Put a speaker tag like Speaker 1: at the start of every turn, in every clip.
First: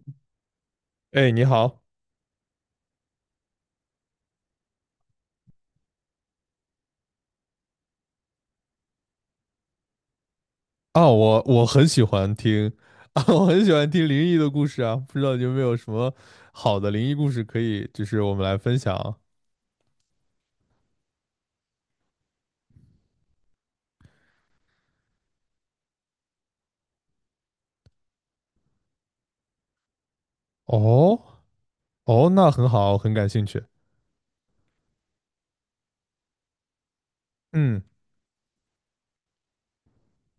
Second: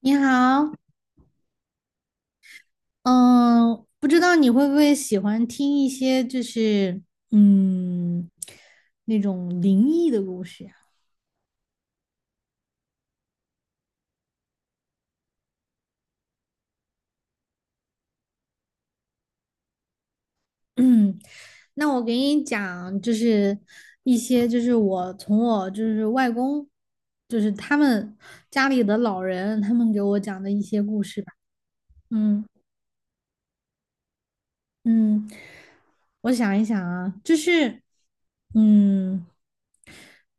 Speaker 1: 你好，
Speaker 2: 哎，你好
Speaker 1: 嗯，不知道你会不会喜欢听一些就是嗯那种灵异的故事呀？
Speaker 2: 啊，我很喜欢听 啊，我很喜欢听灵异的故事啊，不知道你有没有什么好的灵异故事可以，就是我们来分享。
Speaker 1: 嗯，那我给你讲，就是一些就是我从我就是外公，就是他们家里的老人，他们给我讲的一些故
Speaker 2: 哦
Speaker 1: 事吧。
Speaker 2: 哦，
Speaker 1: 嗯
Speaker 2: 那很好，很感兴趣。
Speaker 1: 嗯，我想一想啊，
Speaker 2: 嗯，
Speaker 1: 嗯。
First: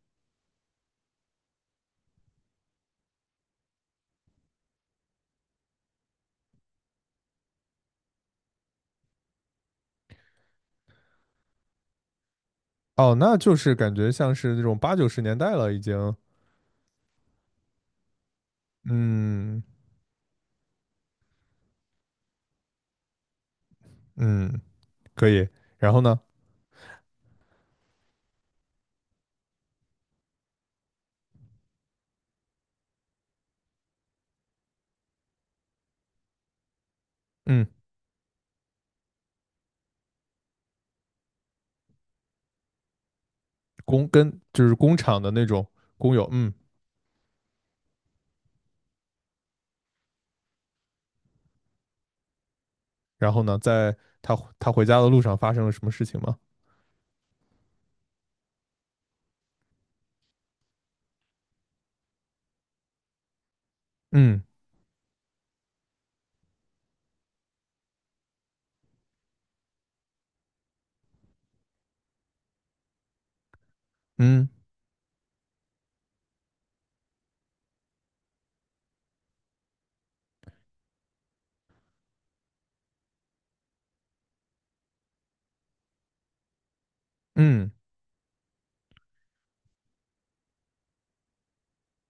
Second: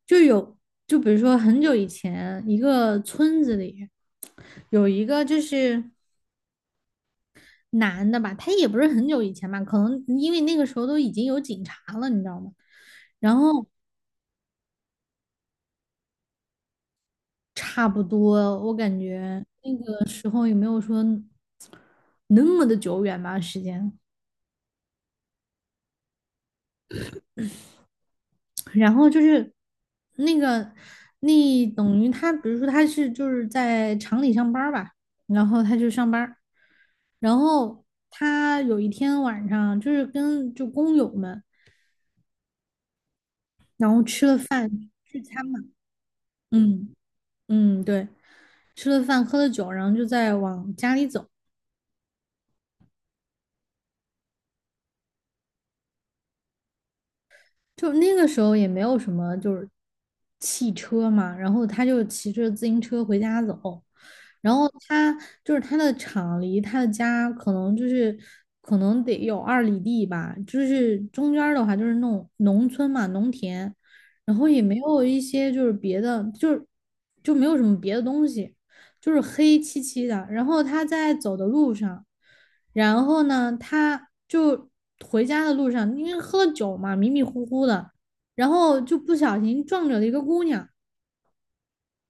Speaker 1: 就有，就比如说很久以前，一个村子里有一个就是男的吧，他也不是很久以前吧，可能因为那个时候都已经有警察了，你知道吗？
Speaker 2: 哦，那
Speaker 1: 然
Speaker 2: 就
Speaker 1: 后
Speaker 2: 是感觉像是那种八九十年代了，已经。
Speaker 1: 差不多，我感觉
Speaker 2: 嗯
Speaker 1: 的时候也没有说那么的久远吧，时间。
Speaker 2: 嗯，可以。然后呢，
Speaker 1: 然后就是那个，那等于他，比如说他是就是在厂里上班儿吧，然后他就上班儿，然
Speaker 2: 嗯，
Speaker 1: 后他有一天晚上就是跟就工友们
Speaker 2: 跟就是工厂
Speaker 1: 聚
Speaker 2: 的那
Speaker 1: 餐嘛。
Speaker 2: 种工友，嗯，
Speaker 1: 嗯嗯，对，吃了饭喝了酒，然后就在往家里走，
Speaker 2: 然后呢，在他回家的路上发生了什么事情吗？
Speaker 1: 就那个时候也没有什么就是汽车嘛，然后他就骑着自行车回家走，
Speaker 2: 嗯
Speaker 1: 然后他就是他的厂离他的家可能就是可能得有2里地吧，就是中间儿的话就是那种农村嘛，农田，然后
Speaker 2: 嗯
Speaker 1: 也没有一些就是别的，就是就没有什么别的东西，就是黑漆漆的，然后他在走的路上。然后呢，他就回家的路上，因为喝了酒嘛，迷迷糊糊
Speaker 2: 嗯，
Speaker 1: 的，然后就不小心撞着了一个姑娘。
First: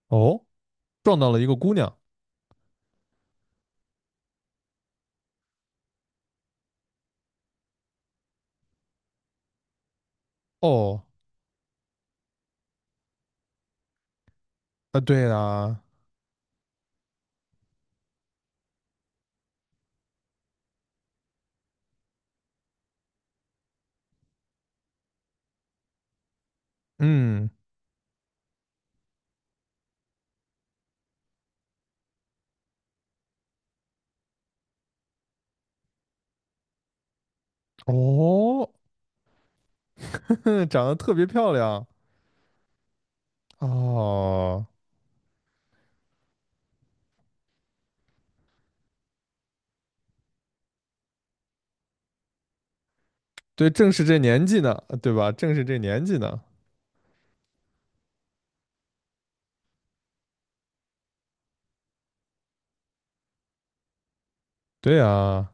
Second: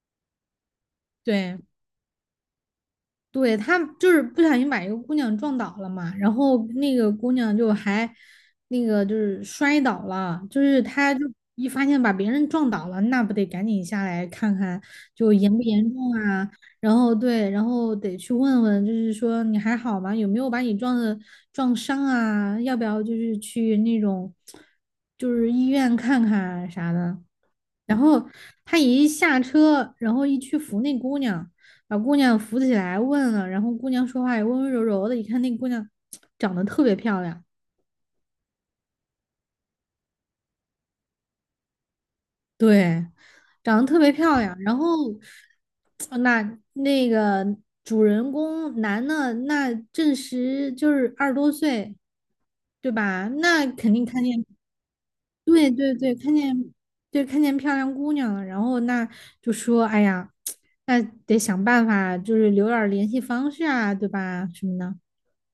Speaker 2: 哦，撞到了一个
Speaker 1: 对，
Speaker 2: 姑娘。
Speaker 1: 对，他就是不小心把一个姑娘撞倒了嘛，然后那个姑娘就还那个就是摔倒了，就是
Speaker 2: 哦，
Speaker 1: 他就一发现把别人撞倒了，那不得赶紧下来看看
Speaker 2: 啊，对
Speaker 1: 就严不
Speaker 2: 啦，
Speaker 1: 严重啊？然后对，然后得去问问，就是说你还好吗？有没有把你撞的撞伤啊？要不要就是去那种就是医院看看啊啥的？
Speaker 2: 嗯，
Speaker 1: 然后他一下车，然后一去扶那姑娘，把姑娘扶起来问了，然后姑娘说话也温温柔柔的，一看那姑娘长得特别漂亮，
Speaker 2: 哦，长得特别漂亮，
Speaker 1: 对，长得特别漂亮。
Speaker 2: 哦，
Speaker 1: 然后，那个主人公男的，那正值就是20多岁，对吧？那
Speaker 2: 对，正
Speaker 1: 肯
Speaker 2: 是
Speaker 1: 定
Speaker 2: 这
Speaker 1: 看
Speaker 2: 年
Speaker 1: 见，
Speaker 2: 纪呢，对吧？正是
Speaker 1: 对
Speaker 2: 这
Speaker 1: 对
Speaker 2: 年
Speaker 1: 对，
Speaker 2: 纪
Speaker 1: 看
Speaker 2: 呢，
Speaker 1: 见，对看见漂亮姑娘了，然后那就说，哎呀，那得想办法，就是留点儿联系方式啊，对吧？什么的。
Speaker 2: 对啊，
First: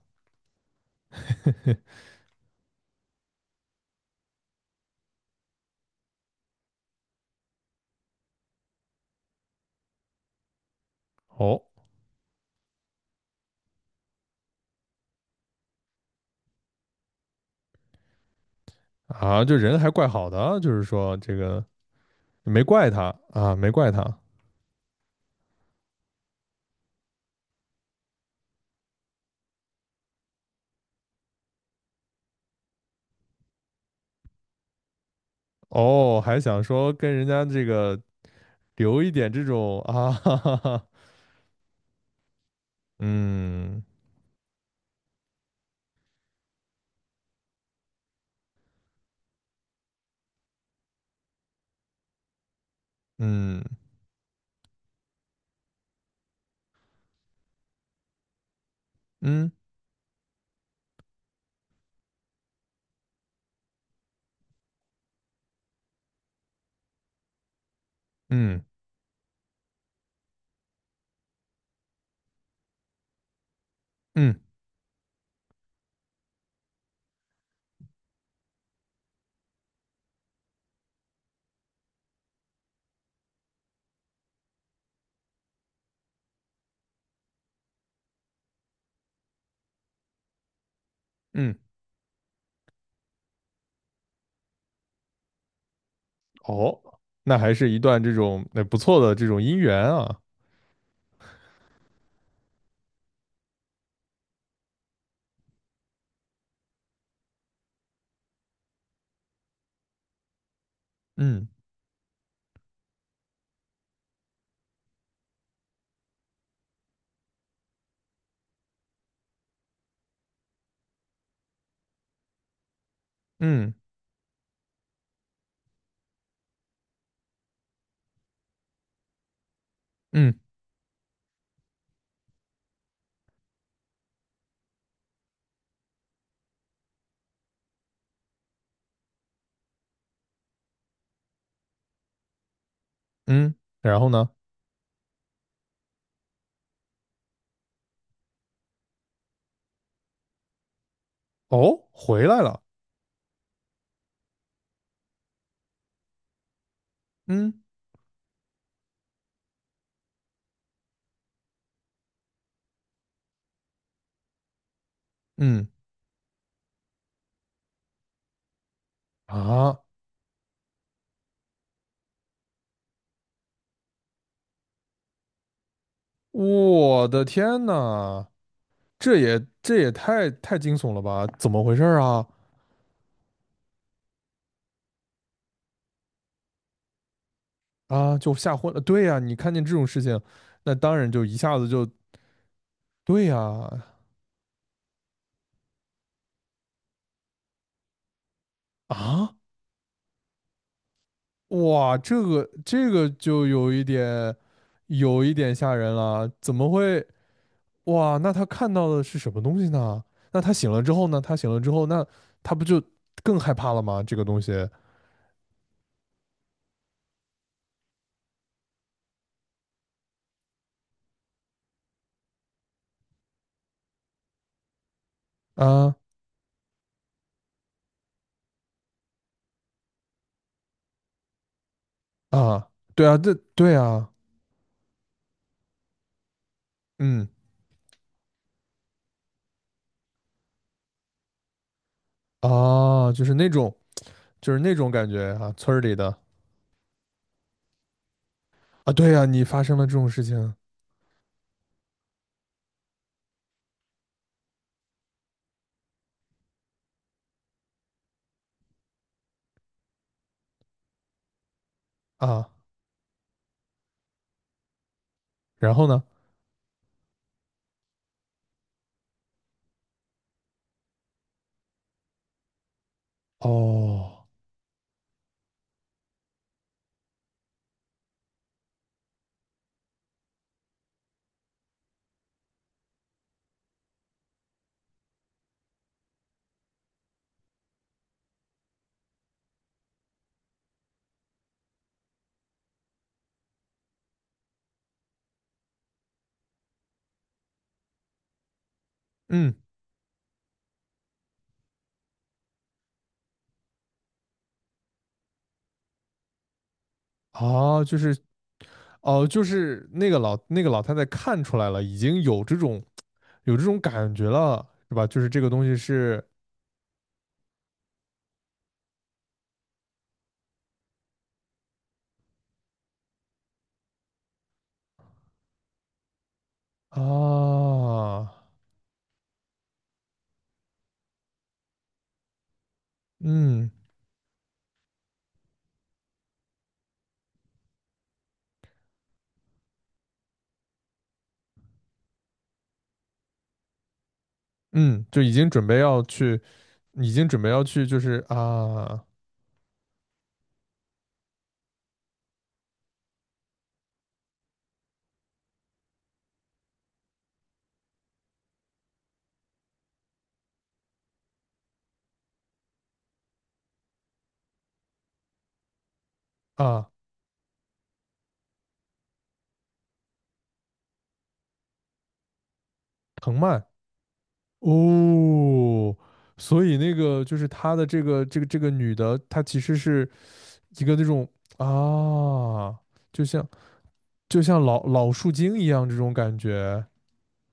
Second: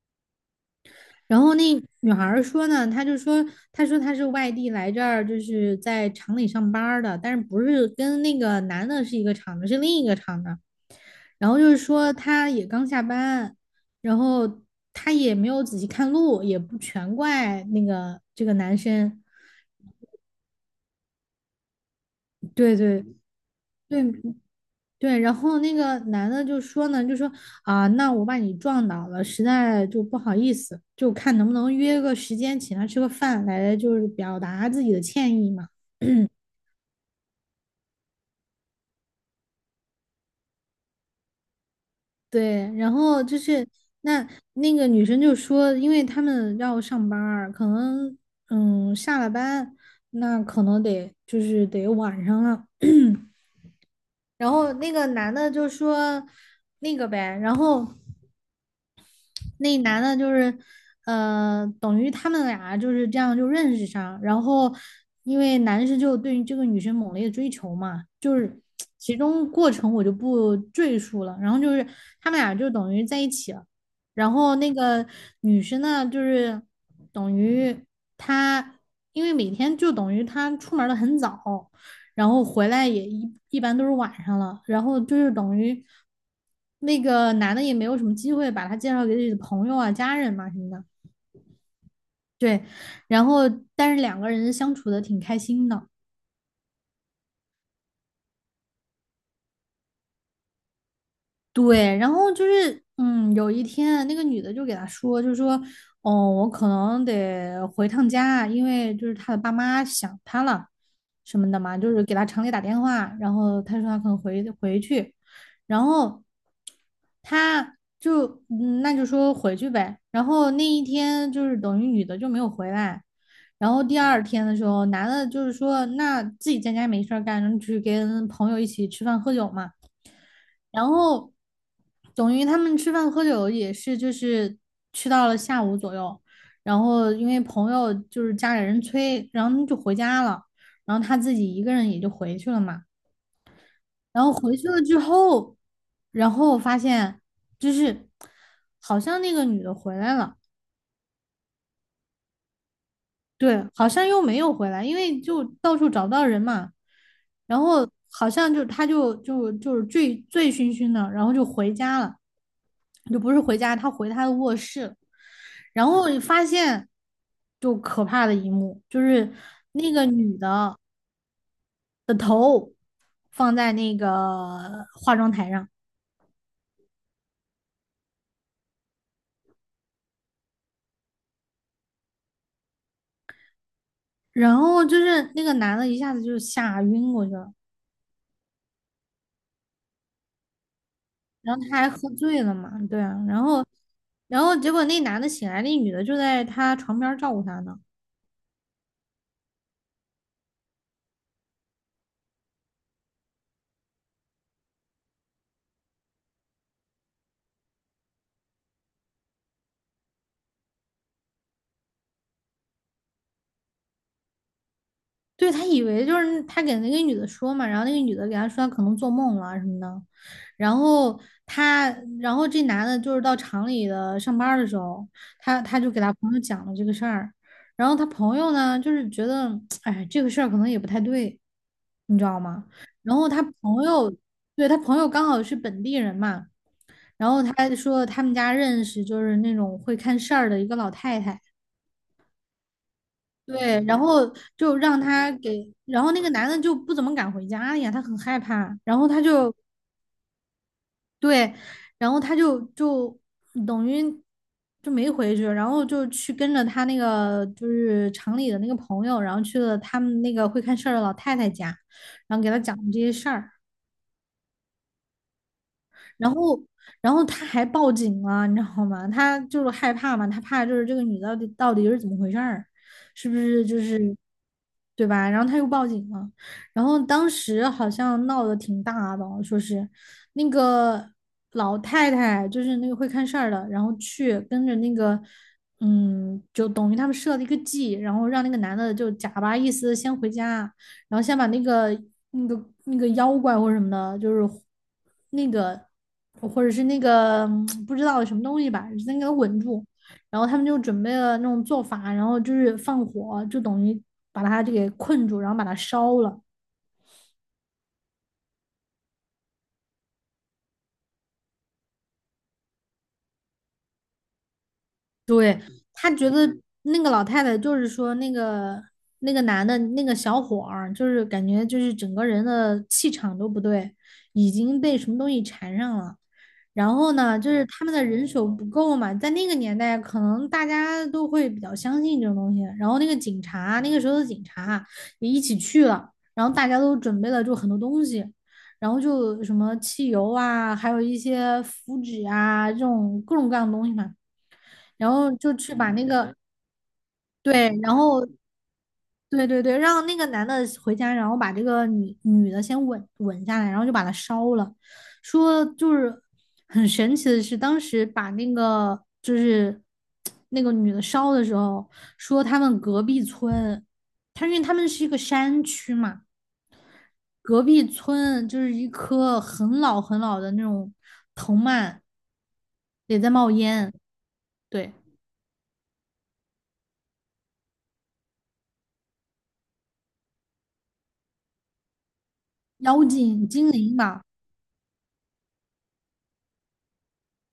Speaker 1: 然后那 女孩儿说呢，她就说，她说她是外地来这儿，就是在厂里上班儿的，但是不是跟那个男的是一个厂的，是另一个厂的。然后
Speaker 2: 哦，
Speaker 1: 就是说，她也刚下班，然后她也没有仔细看路，也不全怪那个这个男生。
Speaker 2: 啊，就人还怪好的啊就是说这个没
Speaker 1: 对
Speaker 2: 怪
Speaker 1: 对
Speaker 2: 他啊，没怪他，
Speaker 1: 对，对，然后那个男的就说呢，就说啊，那我把你撞倒了，实在就不好意思，就看能不能约个时间请他吃个饭，来就是表达自己的歉意嘛。
Speaker 2: 哦，还想说跟人家这个留一点这种啊，哈哈哈，
Speaker 1: 对，然后就是
Speaker 2: 嗯
Speaker 1: 那那个女生就说，因为他们要上班儿可能下了班，那可能得就是得晚上了。
Speaker 2: 嗯
Speaker 1: 然后那个男的就说那个呗，然后。
Speaker 2: 嗯
Speaker 1: 那男的就是，等于他们俩就是这样就认识上，然后因为男生就对于这个女生猛烈的追求嘛，就是
Speaker 2: 嗯
Speaker 1: 其中过程我就不赘述了，然后就是他们俩就等于在一起了，然
Speaker 2: 嗯
Speaker 1: 后那个女生呢，就是等于她，因为每天就等于她出门的很早。然后回来也一般都是晚上了，然后就是等于那个男的也没有什么机会把她介绍给自己的朋友啊、家人嘛什么的。
Speaker 2: 嗯，
Speaker 1: 对，然后但是两个人相处的挺开心的。
Speaker 2: 哦，那还是一段这种那不错的这种姻缘啊。
Speaker 1: 对，然后就是，嗯，有一天那个女的就给他说，就说，哦，我可能得回趟家，因为就是他的爸妈想他了，什
Speaker 2: 嗯
Speaker 1: 么的嘛，就是给他厂里打电话，然后他说他可能回去，然后他就，那就说回去呗，然后那一天就是等于女的就没有回来，然
Speaker 2: 嗯
Speaker 1: 后第二天的时候，男的就是说，那自己在家没事儿干，然后去跟朋友一起吃饭喝酒嘛。
Speaker 2: 嗯
Speaker 1: 然后等于他们吃饭喝酒也是就是吃到了下午左右，然后因为朋友就是家里人催，然后他们就回家了，然后他自己一个人也就回去了嘛。
Speaker 2: 嗯，然后
Speaker 1: 然
Speaker 2: 呢？
Speaker 1: 后回去了之后，然后我发现就是好像那个女的回来了。
Speaker 2: 哦，回来了。
Speaker 1: 对，好像又没有回来，因为就到处找不到人嘛，
Speaker 2: 嗯
Speaker 1: 然后好像就他就是醉醉醺醺的，然后就回家了，就不是回家，他回他的卧室了，
Speaker 2: 嗯
Speaker 1: 然后你发现就可怕的一幕，就是
Speaker 2: 啊，
Speaker 1: 那个女的的头放在那个化妆台上，
Speaker 2: 我的天呐，这也太惊悚了吧？怎么回事儿啊？
Speaker 1: 然后就是那个男的一下子就吓晕过去了，
Speaker 2: 啊，就吓昏了。对呀，你看见这种事情，那当然就一下
Speaker 1: 然后
Speaker 2: 子
Speaker 1: 他
Speaker 2: 就
Speaker 1: 还喝醉了嘛，对啊，
Speaker 2: 对
Speaker 1: 然后。
Speaker 2: 呀
Speaker 1: 然后结果那男的醒来，那女的就在他床边照顾他呢。
Speaker 2: 啊，哇，这个就有一点吓人了，怎么会？哇，那他看到的是什么东西呢？那他醒了之后呢？他醒了之后，那他不就更害怕了吗？这个东西
Speaker 1: 对，他以为就是他给那个女的说嘛，然后那个女的给他说他可能做梦了什么的。然后他，然后这男的就是到厂里的上班的时候，他就
Speaker 2: 啊
Speaker 1: 给他朋友讲了这个事儿。然后他朋友呢，就是觉得，哎，这个事儿可能也不太对，你知道吗？
Speaker 2: 啊，对
Speaker 1: 然
Speaker 2: 啊，
Speaker 1: 后
Speaker 2: 这
Speaker 1: 他
Speaker 2: 对
Speaker 1: 朋
Speaker 2: 啊，
Speaker 1: 友，对，他朋友刚好是本地人嘛，
Speaker 2: 嗯
Speaker 1: 然后他说他们家认识就是那种会看事儿的一个老太太。
Speaker 2: 啊，
Speaker 1: 对，然后
Speaker 2: 就是那
Speaker 1: 就
Speaker 2: 种
Speaker 1: 让
Speaker 2: 感觉
Speaker 1: 他
Speaker 2: 啊，
Speaker 1: 给，
Speaker 2: 村儿里
Speaker 1: 然后
Speaker 2: 的
Speaker 1: 那个男的就不怎么敢回家了呀，他很害怕，
Speaker 2: 啊，
Speaker 1: 然后
Speaker 2: 对
Speaker 1: 他
Speaker 2: 呀，你
Speaker 1: 就
Speaker 2: 发生了这种事情
Speaker 1: 对，然后他就等于就没回去，然后就去跟着他那个就是厂里的那个朋友，然后去了他们那个会看事儿的老太太家，然后
Speaker 2: 啊，
Speaker 1: 给他讲这些事儿，
Speaker 2: 然后呢？
Speaker 1: 然后，然后他还报警了，你知道吗？他就是害怕嘛，他怕就是这个女的到底到底是怎么回事儿，是不是就是
Speaker 2: 哦，
Speaker 1: 对吧？然后他又报警了，然后当时好像闹得挺大的，说是那个老太太就是那个会看事儿的，然后去跟着那个。就等于他们设了一个计，然后让那个男的就假巴意思先回家，然后先把那个妖怪或者什么的，就是那个或者是那个不知道什么东西吧，先给它
Speaker 2: 嗯，
Speaker 1: 稳住。然后他们就准备了那种做法，然后就是放火，就等于把它就给困住，然后把它烧了。
Speaker 2: 啊，就是哦，就是那个老那个老太太看出来了，已经有这种感觉了，是吧？就是这个
Speaker 1: 对，
Speaker 2: 东西
Speaker 1: 他
Speaker 2: 是
Speaker 1: 觉得那个老太太就是说那个那个男的那个小伙儿，就是感觉就是整个人的气场都不对，已经被什么东西缠上了。然后呢，就是他们的人
Speaker 2: 啊，
Speaker 1: 手不够嘛，在那个年代，可能大家都会比较相信这种东西。然后那个警
Speaker 2: 嗯。
Speaker 1: 察，那个时候的警察也一起去了，然后大家都准备了就很多东西，然后就什么汽油啊，还有一些符纸啊，这种各种各样的东西嘛。
Speaker 2: 嗯，
Speaker 1: 然
Speaker 2: 就
Speaker 1: 后
Speaker 2: 已经
Speaker 1: 就
Speaker 2: 准
Speaker 1: 去
Speaker 2: 备
Speaker 1: 把
Speaker 2: 要
Speaker 1: 那个，
Speaker 2: 去，已经准备要
Speaker 1: 对，
Speaker 2: 去，
Speaker 1: 然
Speaker 2: 就是
Speaker 1: 后
Speaker 2: 啊
Speaker 1: 对对对，让那个男的回家，然后把这个女的先稳稳下来，然后就把她烧了。说就是很神奇的是，当时把那个就是那个女的烧的时候，说他们隔壁村，他因为他们是一个山区嘛，
Speaker 2: 啊，
Speaker 1: 隔壁村就是一棵很老很老的那种藤蔓也在
Speaker 2: 藤
Speaker 1: 冒
Speaker 2: 蔓
Speaker 1: 烟，对，
Speaker 2: 哦，所以那个就是他的这个女的，她其实是一个那种啊，
Speaker 1: 妖
Speaker 2: 就像
Speaker 1: 精精灵吧。
Speaker 2: 就像老树精一样这种感觉，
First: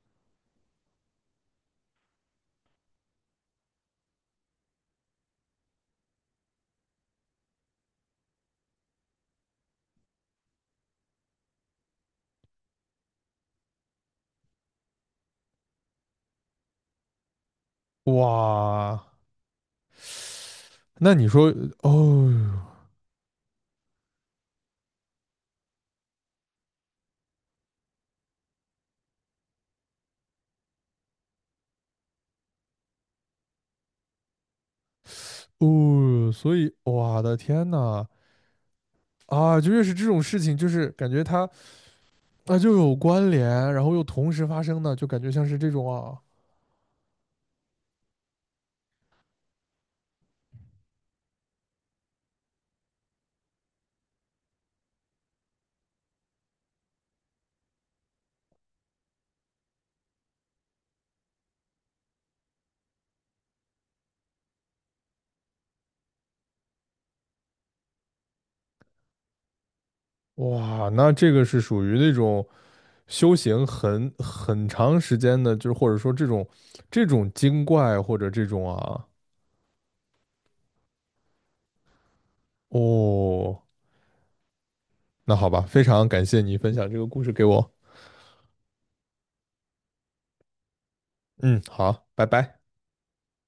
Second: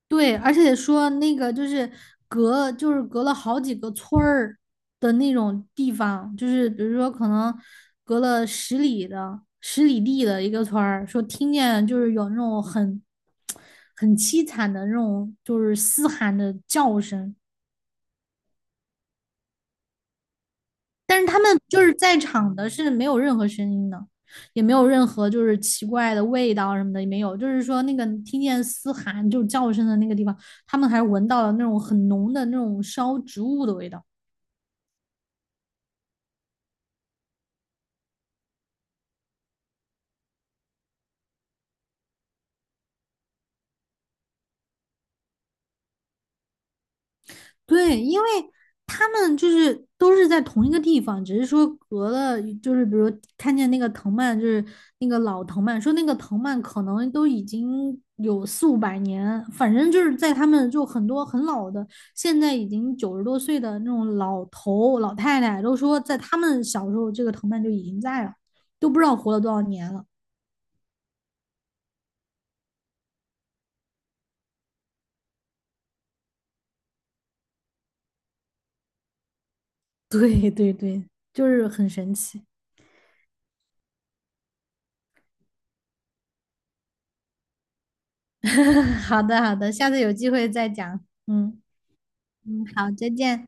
Speaker 1: 对，而且说那个就是隔，就是隔了好几个村儿的那种地方，就是比如说可能隔了十里的10里地的一个村儿，说听见就是有那种很很凄惨的那种就是嘶喊的叫声，
Speaker 2: 哇，那
Speaker 1: 但
Speaker 2: 你
Speaker 1: 是他们
Speaker 2: 说
Speaker 1: 就是在
Speaker 2: 哦
Speaker 1: 场的是没有任何声音的，也没有任何就是奇怪的味道什么的也没有，就是说那个听见嘶喊就是叫声的那个地方，他们还闻到了那种很浓的那种烧植物的味道。
Speaker 2: 哦，所以我的天呐啊，就越是这种事情，就是感觉她。那就有关联，然后又同时发生的，就感觉像是这种啊，
Speaker 1: 对，因为他们就是都是在同一个地方，只是说隔了，就是比如看见那个藤蔓，就是那个老藤蔓，说那个藤蔓可能都已经有四五百年，反正就是在他们就很多很老的，现在已经90多岁的那种老头老太太都说，在他们小时候这个藤蔓就已经在了，都不知道活了多少年了。
Speaker 2: 哇，那这个是属于那种修行很长时间的，就是或者说这种精怪或者这种啊，
Speaker 1: 对对对，就是很神奇。
Speaker 2: 哦，那好吧，非常感谢你分享这个故事给我。
Speaker 1: 好的好的，下次有机会再讲。
Speaker 2: 嗯，
Speaker 1: 嗯
Speaker 2: 好，拜拜。
Speaker 1: 嗯，好，再见。